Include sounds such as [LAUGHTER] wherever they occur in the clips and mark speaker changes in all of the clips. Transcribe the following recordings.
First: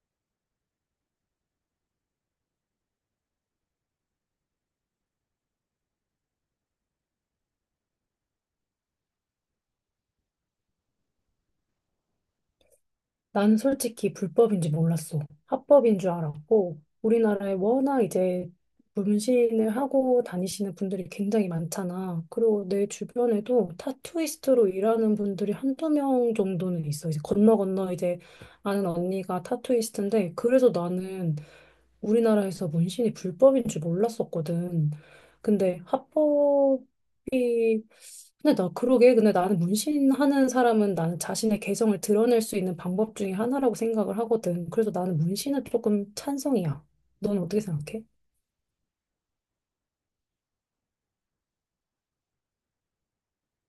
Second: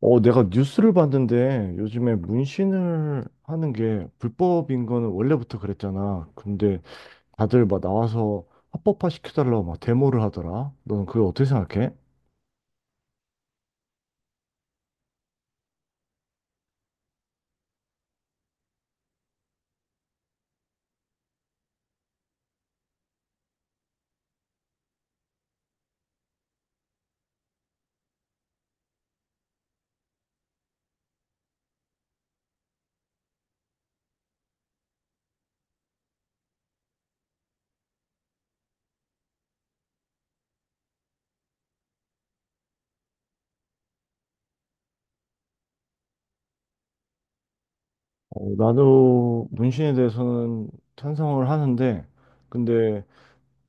Speaker 1: 내가 뉴스를 봤는데 요즘에 문신을 하는 게 불법인 거는 원래부터 그랬잖아. 근데 다들 막 나와서 합법화 시켜달라고 막 데모를 하더라. 너는 그걸 어떻게 생각해?
Speaker 2: 나는 솔직히 불법인지 몰랐어. 합법인 줄 알았고, 우리나라에 워낙 이제 문신을 하고 다니시는 분들이 굉장히 많잖아. 그리고 내 주변에도 타투이스트로 일하는 분들이 한두 명 정도는 있어. 이제 건너 이제 아는 언니가 타투이스트인데, 그래서 나는 우리나라에서 문신이 불법인 줄 몰랐었거든. 근데 합법이 근데 나 그러게 근데 나는 문신하는 사람은 나는 자신의 개성을 드러낼 수 있는 방법 중에 하나라고 생각을 하거든. 그래서 나는 문신은 조금 찬성이야. 넌 어떻게 생각해?
Speaker 1: 나도 문신에 대해서는 찬성을 하는데, 근데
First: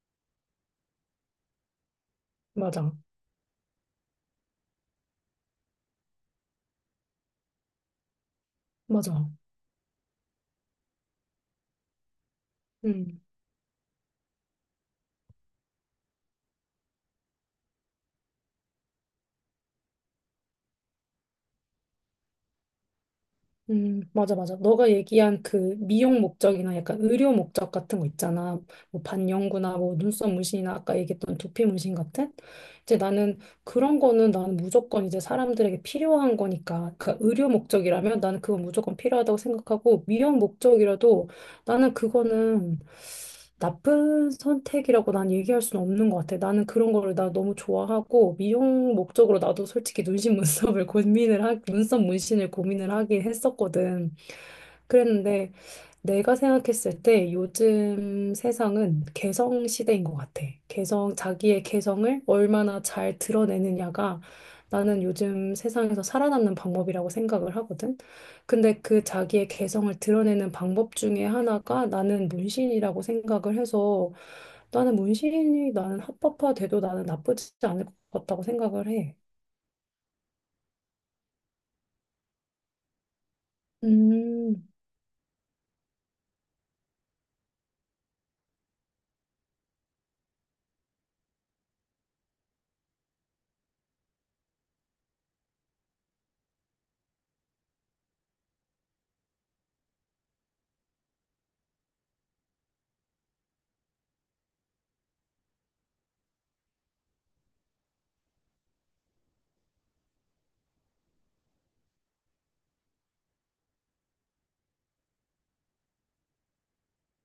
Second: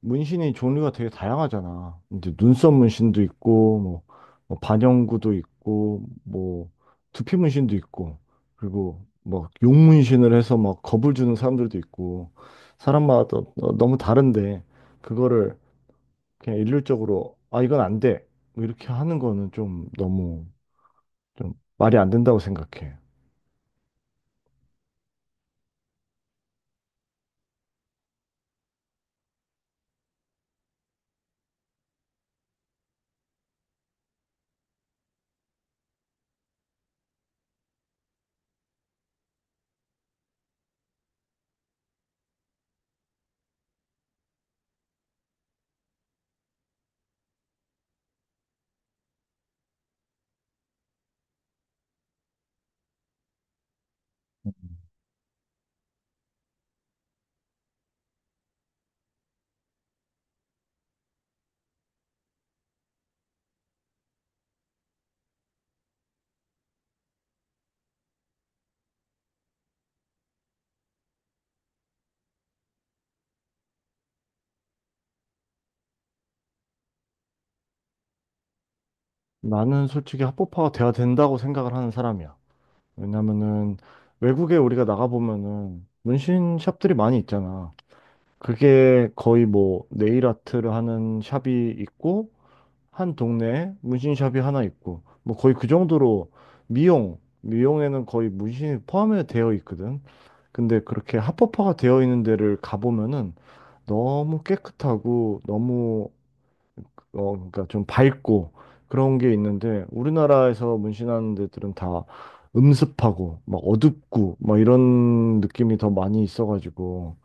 Speaker 1: 문신이 종류가 되게 다양하잖아. 이제 눈썹
Speaker 2: 맞아.
Speaker 1: 문신도 있고, 뭐, 뭐 반영구도 있고, 뭐, 두피 문신도 있고, 그리고
Speaker 2: 맞아.
Speaker 1: 뭐, 용 문신을 해서 막 겁을 주는 사람들도 있고, 사람마다 너무 다른데, 그거를 그냥 일률적으로, 아, 이건 안 돼. 뭐 이렇게 하는 거는 좀 너무 좀 말이 안 된다고 생각해.
Speaker 2: 맞아, 맞아. 너가 얘기한 그 미용 목적이나 약간 의료 목적 같은 거 있잖아. 뭐 반영구나, 뭐 눈썹 문신이나 아까 얘기했던 두피 문신 같은? 이제 나는 그런 거는 나는 무조건 이제 사람들에게 필요한 거니까. 그 의료 목적이라면 나는 그건 무조건 필요하다고 생각하고 미용 목적이라도 나는 그거는 나쁜 선택이라고 난 얘기할 수는 없는 것 같아. 나는 그런 거를 나 너무 좋아하고 미용 목적으로 나도 솔직히 눈신 문썹을 [LAUGHS] 눈썹 문신을 고민을 하긴 했었거든. 그랬는데 내가 생각했을 때 요즘 세상은 개성 시대인 것 같아. 개성, 자기의 개성을 얼마나 잘 드러내느냐가 나는 요즘 세상에서 살아남는 방법이라고 생각을 하거든. 근데 그 자기의 개성을 드러내는 방법 중에 하나가 나는 문신이라고 생각을 해서 나는 문신이 나는 합법화돼도 나는 나쁘지 않을 것 같다고 생각을 해.
Speaker 1: 나는 솔직히 합법화가 돼야 된다고 생각을 하는 사람이야. 왜냐면은 외국에
Speaker 2: 음.
Speaker 1: 우리가 나가보면은 문신 샵들이 많이 있잖아. 그게 거의 뭐 네일 아트를 하는 샵이 있고 한 동네에 문신 샵이 하나 있고 뭐 거의 그 정도로 미용 미용에는 거의 문신이 포함이 되어 있거든. 근데 그렇게 합법화가 되어 있는 데를 가보면은 너무 깨끗하고 너무 그러니까 좀 밝고 그런 게 있는데 우리나라에서 문신하는 데들은 다 음습하고 막 어둡고 막 이런 느낌이 더 많이 있어가지고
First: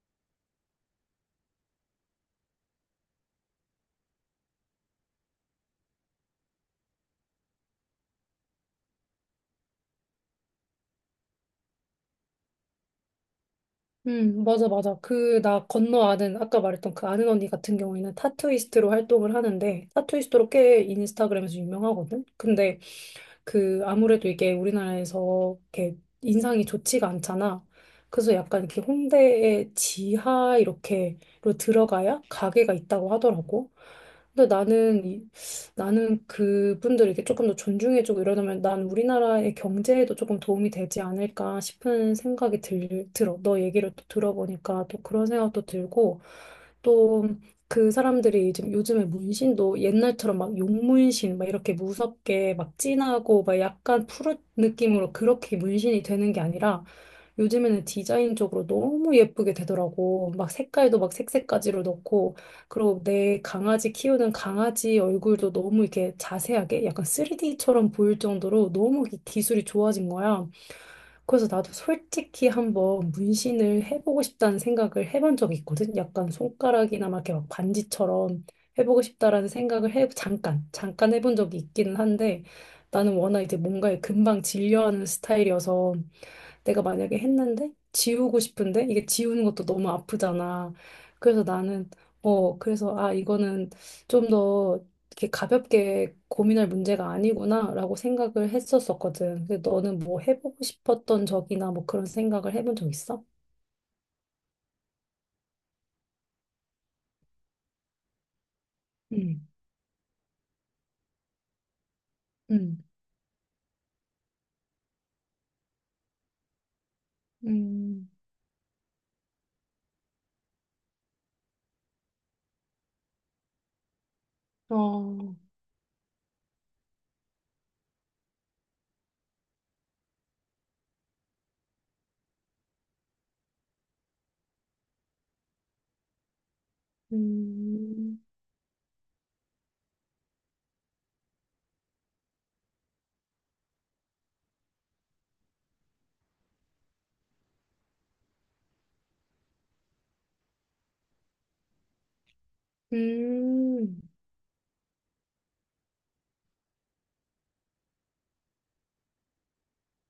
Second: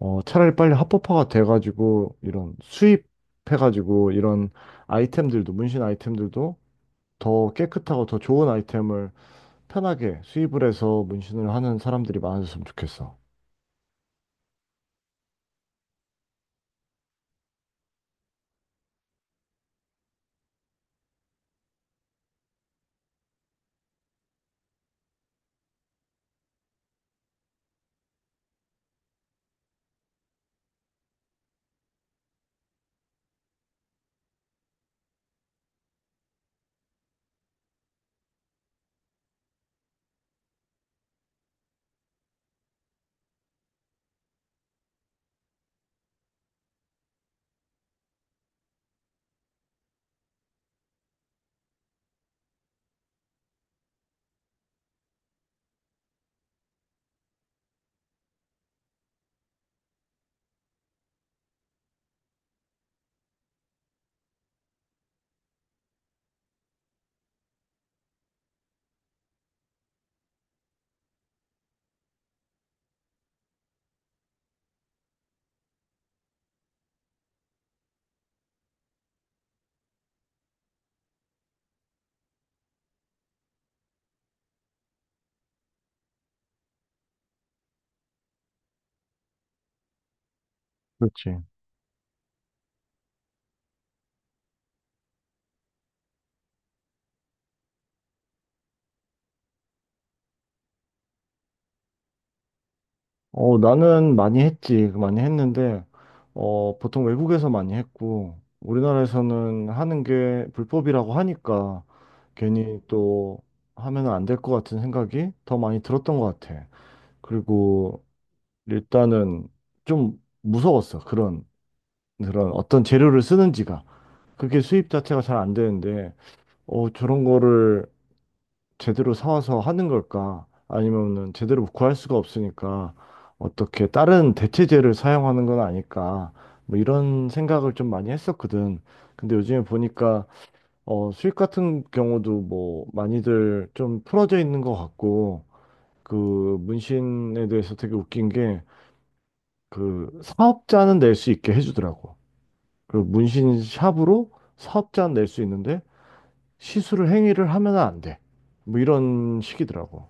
Speaker 1: 차라리 빨리 합법화가 돼가지고 이런 수입해가지고 이런 아이템들도 문신 아이템들도 더 깨끗하고 더 좋은 아이템을 편하게 수입을 해서 문신을 하는 사람들이 많아졌으면 좋겠어.
Speaker 2: 맞아, 맞아. 그, 나 건너 아는, 아까 말했던 그 아는 언니 같은 경우에는 타투이스트로 활동을 하는데, 타투이스트로 꽤 인스타그램에서 유명하거든? 근데 그, 아무래도 이게 우리나라에서 이렇게 인상이 좋지가 않잖아. 그래서 약간 이렇게 홍대의 지하 이렇게로 들어가야 가게가 있다고 하더라고. 근데 나는 이- 나는 그분들 이렇게 조금 더 존중해주고 이러면 난 우리나라의 경제에도 조금 도움이 되지 않을까 싶은 생각이 들어. 너 얘기를 또 들어보니까 또 그런 생각도 들고 또 그 사람들이 지금 요즘에 문신도 옛날처럼 막 용문신 막 이렇게 무섭게 막 진하고 막 약간 푸른 느낌으로 그렇게 문신이 되는 게 아니라 요즘에는 디자인 쪽으로 너무 예쁘게 되더라고. 막 색깔도 막 색색까지로 넣고, 그리고 내 강아지 키우는 강아지 얼굴도 너무 이렇게 자세하게 약간 3D처럼 보일 정도로 너무 기술이 좋아진 거야. 그래서 나도 솔직히 한번 문신을 해보고 싶다는 생각을 해본 적이 있거든. 약간 손가락이나 막 이렇게 막 반지처럼 해보고 싶다라는 생각을 잠깐 해본 적이 있기는 한데, 나는 워낙 이제 뭔가에 금방 질려하는 스타일이어서 내가 만약에 했는데 지우고 싶은데 이게 지우는 것도 너무 아프잖아.
Speaker 1: 그렇지.
Speaker 2: 그래서 나는 어 그래서 아 이거는 좀 더 이렇게 가볍게 고민할 문제가 아니구나라고 생각을 했었었거든. 근데 너는 뭐 해보고 싶었던 적이나 뭐 그런 생각을 해본 적 있어?
Speaker 1: 나는 많이 했지. 그 많이 했는데, 보통 외국에서 많이 했고,
Speaker 2: 음,
Speaker 1: 우리나라에서는 하는 게 불법이라고 하니까, 괜히
Speaker 2: 음,
Speaker 1: 또 하면 안 될 것 같은 생각이 더 많이 들었던 것 같아. 그리고
Speaker 2: 음,
Speaker 1: 일단은 좀 무서웠어. 그런, 그런 어떤 재료를 쓰는지가. 그게 수입 자체가
Speaker 2: 어,
Speaker 1: 잘 안 되는데, 저런 거를 제대로 사와서 하는 걸까? 아니면은 제대로 구할 수가 없으니까 어떻게 다른 대체제를 사용하는 건 아닐까? 뭐 이런 생각을 좀 많이
Speaker 2: 음,
Speaker 1: 했었거든. 근데 요즘에 보니까 수익 같은 경우도 뭐 많이들 좀 풀어져 있는 것 같고 그 문신에 대해서 되게 웃긴 게 그 사업자는 낼 수 있게 해주더라고. 그리고 문신
Speaker 2: 음.
Speaker 1: 샵으로 사업자는 낼 수 있는데 시술을 행위를 하면 안 돼. 뭐 이런 식이더라고.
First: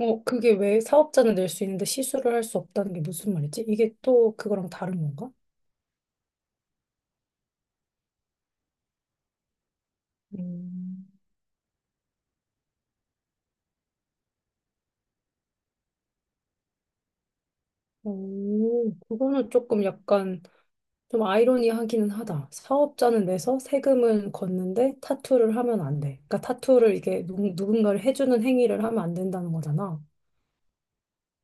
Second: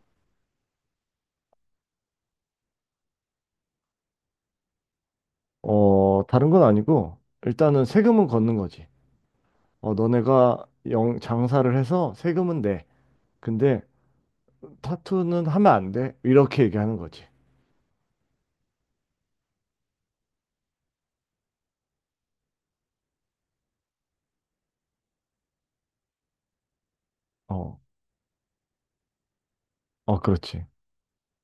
Speaker 2: 어, 그게 왜 사업자는 낼 수 있는데 시술을 할 수 없다는 게 무슨 말이지? 이게 또 그거랑 다른 건가?
Speaker 1: 다른 건 아니고, 일단은 세금은 걷는 거지. 너네가
Speaker 2: 음.
Speaker 1: 영, 장사를 해서 세금은 내. 근데 타투는 하면 안 돼. 이렇게 얘기하는 거지.
Speaker 2: 오, 그거는 조금 약간 좀 아이러니하기는 하다. 사업자는 내서 세금은 걷는데 타투를 하면 안 돼. 그러니까 타투를 이게
Speaker 1: 어,
Speaker 2: 누군가를 해주는 행위를 하면 안 된다는 거잖아.
Speaker 1: 그렇지.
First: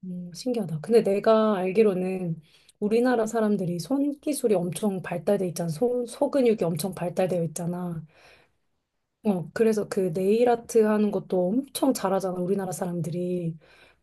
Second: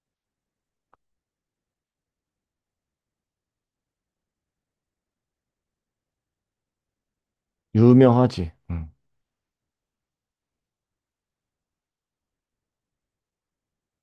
Speaker 2: 신기하다. 근데 내가 알기로는 우리나라 사람들이 손 기술이 엄청 발달돼 있잖아. 손, 소근육이 엄청 발달되어 있잖아.
Speaker 1: 유명하지. 응.
Speaker 2: 어, 그래서 그 네일 아트 하는 것도 엄청 잘하잖아, 우리나라 사람들이.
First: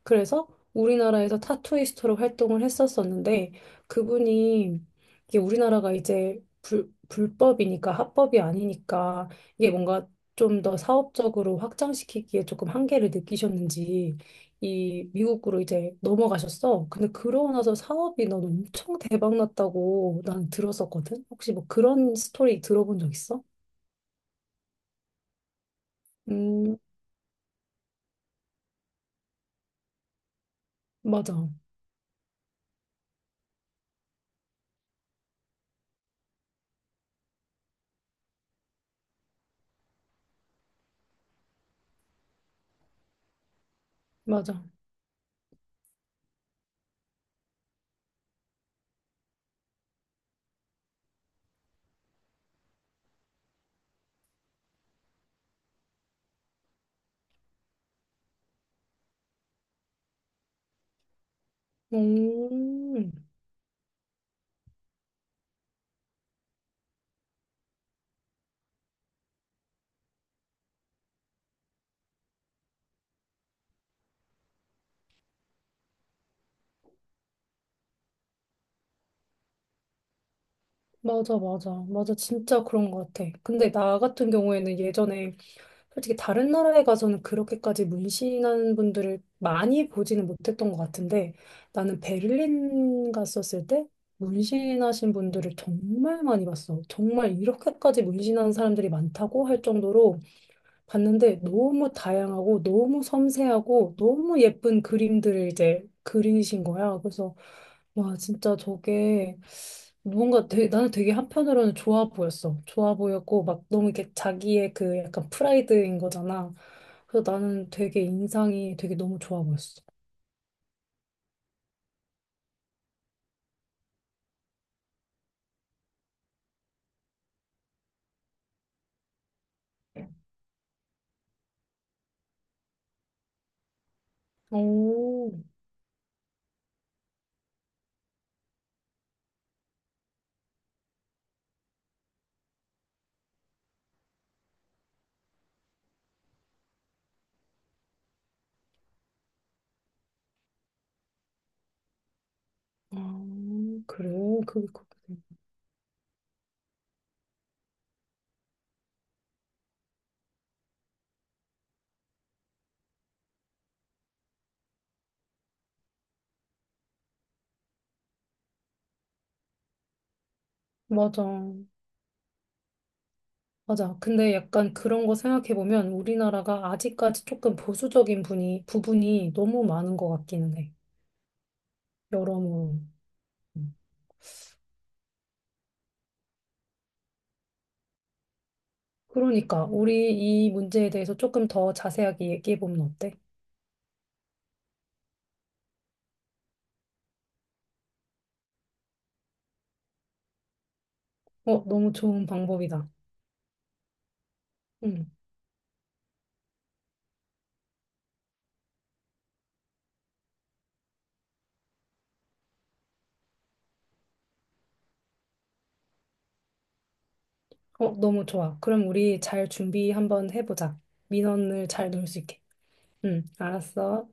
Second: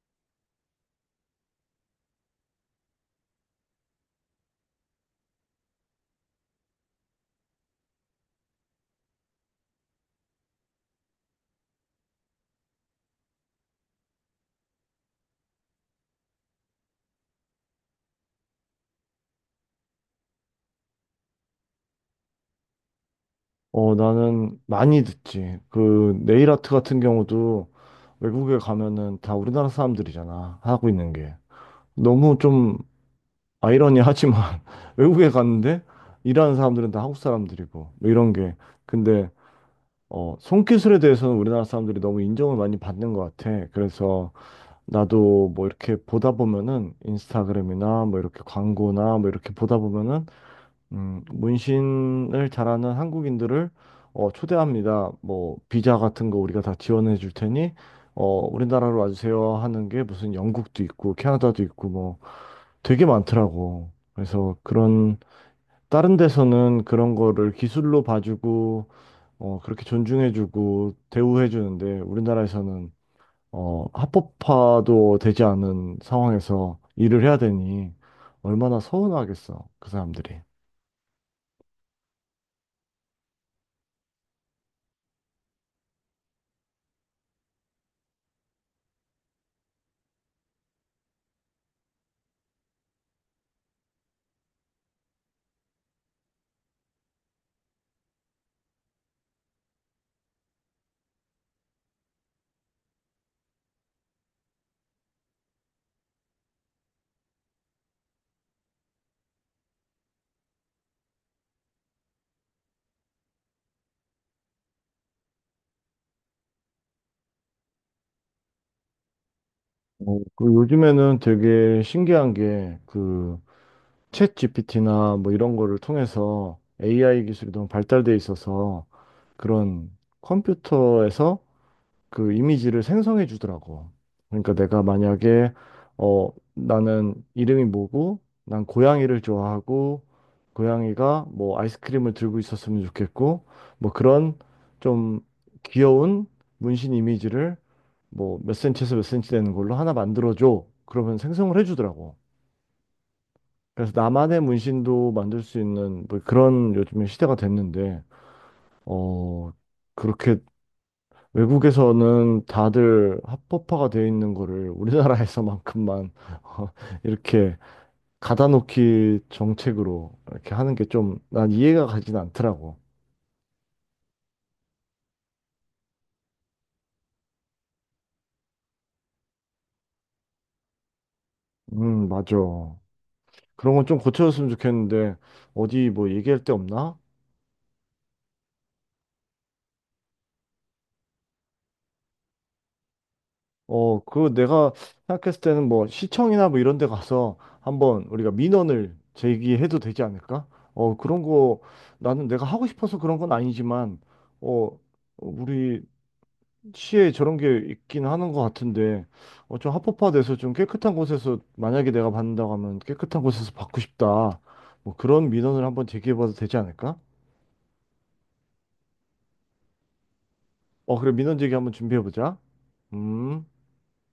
Speaker 2: 그래서 우리나라에서 타투이스트로 활동을 했었었는데, 그분이, 이게 우리나라가 이제 불법이니까, 합법이 아니니까, 이게 뭔가 좀 더 사업적으로 확장시키기에 조금 한계를 느끼셨는지, 이 미국으로 이제 넘어가셨어. 근데 그러고 나서 사업이 난 엄청 대박 났다고 난 들었었거든? 혹시 뭐 그런 스토리 들어본 적 있어?
Speaker 1: 나는 많이 듣지. 그, 네일 아트
Speaker 2: 음,
Speaker 1: 같은 경우도 외국에 가면은 다 우리나라 사람들이잖아. 하고 있는 게.
Speaker 2: 맞아.
Speaker 1: 너무 좀 아이러니하지만, [LAUGHS] 외국에 갔는데 일하는 사람들은 다 한국 사람들이고, 뭐 이런 게. 근데 손기술에 대해서는 우리나라 사람들이 너무 인정을 많이 받는 것 같아. 그래서
Speaker 2: 맞아.
Speaker 1: 나도 뭐 이렇게 보다 보면은 인스타그램이나 뭐 이렇게 광고나 뭐 이렇게 보다 보면은 문신을 잘하는 한국인들을 초대합니다. 뭐 비자 같은 거 우리가 다 지원해 줄 테니 어, 우리나라로 와주세요 하는 게 무슨 영국도 있고 캐나다도 있고 뭐 되게
Speaker 2: 음,
Speaker 1: 많더라고. 그래서 그런 다른 데서는 그런 거를 기술로 봐주고 그렇게 존중해주고 대우해주는데 우리나라에서는 합법화도 되지 않은 상황에서 일을 해야 되니 얼마나 서운하겠어, 그 사람들이.
Speaker 2: 맞아, 맞아. 맞아. 진짜 그런 것 같아. 근데 나 같은 경우에는 예전에 솔직히 다른 나라에 가서는 그렇게까지 문신하는 분들을 많이 보지는 못했던 것 같은데 나는 베를린 갔었을 때 문신하신 분들을 정말 많이 봤어. 정말 이렇게까지 문신하는 사람들이 많다고 할 정도로 봤는데 너무 다양하고 너무 섬세하고 너무 예쁜 그림들을 이제 그리신 거야. 그래서 와 진짜 저게 뭔가 되게, 나는 되게 한편으로는 좋아 보였어. 좋아 보였고 막 너무 이렇게 자기의 그 약간 프라이드인 거잖아. 그래서 나는 되게 인상이 되게 너무 좋아 보였어.
Speaker 1: 그리고 요즘에는 되게 신기한 게 그 챗 GPT나 뭐 이런 거를 통해서 AI 기술이 너무 발달돼 있어서 그런 컴퓨터에서 그 이미지를 생성해 주더라고. 그러니까 내가
Speaker 2: 오,
Speaker 1: 만약에 어 나는 이름이 뭐고 난 고양이를 좋아하고 고양이가 뭐 아이스크림을 들고 있었으면 좋겠고 뭐 그런 좀 귀여운 문신 이미지를 뭐 몇 센치에서 몇 센치 되는 걸로 하나 만들어 줘. 그러면 생성을 해 주더라고.
Speaker 2: 아,
Speaker 1: 그래서
Speaker 2: 그래,
Speaker 1: 나만의
Speaker 2: 그게 그렇게
Speaker 1: 문신도
Speaker 2: 돼.
Speaker 1: 만들 수 있는 뭐 그런 요즘에 시대가 됐는데 어 그렇게 외국에서는 다들 합법화가 되어 있는 거를 우리나라에서만큼만 [LAUGHS] 어, 이렇게 가다놓기 정책으로 이렇게 하는 게 좀
Speaker 2: 맞아.
Speaker 1: 난 이해가 가진 않더라고.
Speaker 2: 맞아. 근데 약간 그런 거 생각해보면 우리나라가 아직까지 조금 보수적인 부분이 너무 많은 것 같기는 해.
Speaker 1: 맞아.
Speaker 2: 여러모로. 음.
Speaker 1: 그런 건 좀 고쳐줬으면 좋겠는데 어디 뭐 얘기할 데 없나?
Speaker 2: 그러니까 우리 이 문제에 대해서 조금 더 자세하게 얘기해보면 어때?
Speaker 1: 그 내가 생각했을 때는 뭐 시청이나 뭐 이런 데 가서 한번 우리가 민원을 제기해도 되지 않을까? 그런 거
Speaker 2: 어, 너무 좋은
Speaker 1: 나는 내가 하고
Speaker 2: 방법이다.
Speaker 1: 싶어서 그런 건 아니지만 어,
Speaker 2: 응.
Speaker 1: 우리 시에 저런 게 있긴 하는 것 같은데 좀 합법화돼서 좀 깨끗한 곳에서 만약에 내가 받는다고 하면 깨끗한 곳에서 받고 싶다 뭐 그런 민원을 한번 제기해봐도 되지 않을까?
Speaker 2: 어, 너무 좋아. 그럼 우리 잘 준비 한번 해보자.
Speaker 1: 어 그래 민원 제기
Speaker 2: 민원을
Speaker 1: 한번
Speaker 2: 잘 넣을 수
Speaker 1: 준비해보자.
Speaker 2: 있게. 응,
Speaker 1: 음.
Speaker 2: 알았어.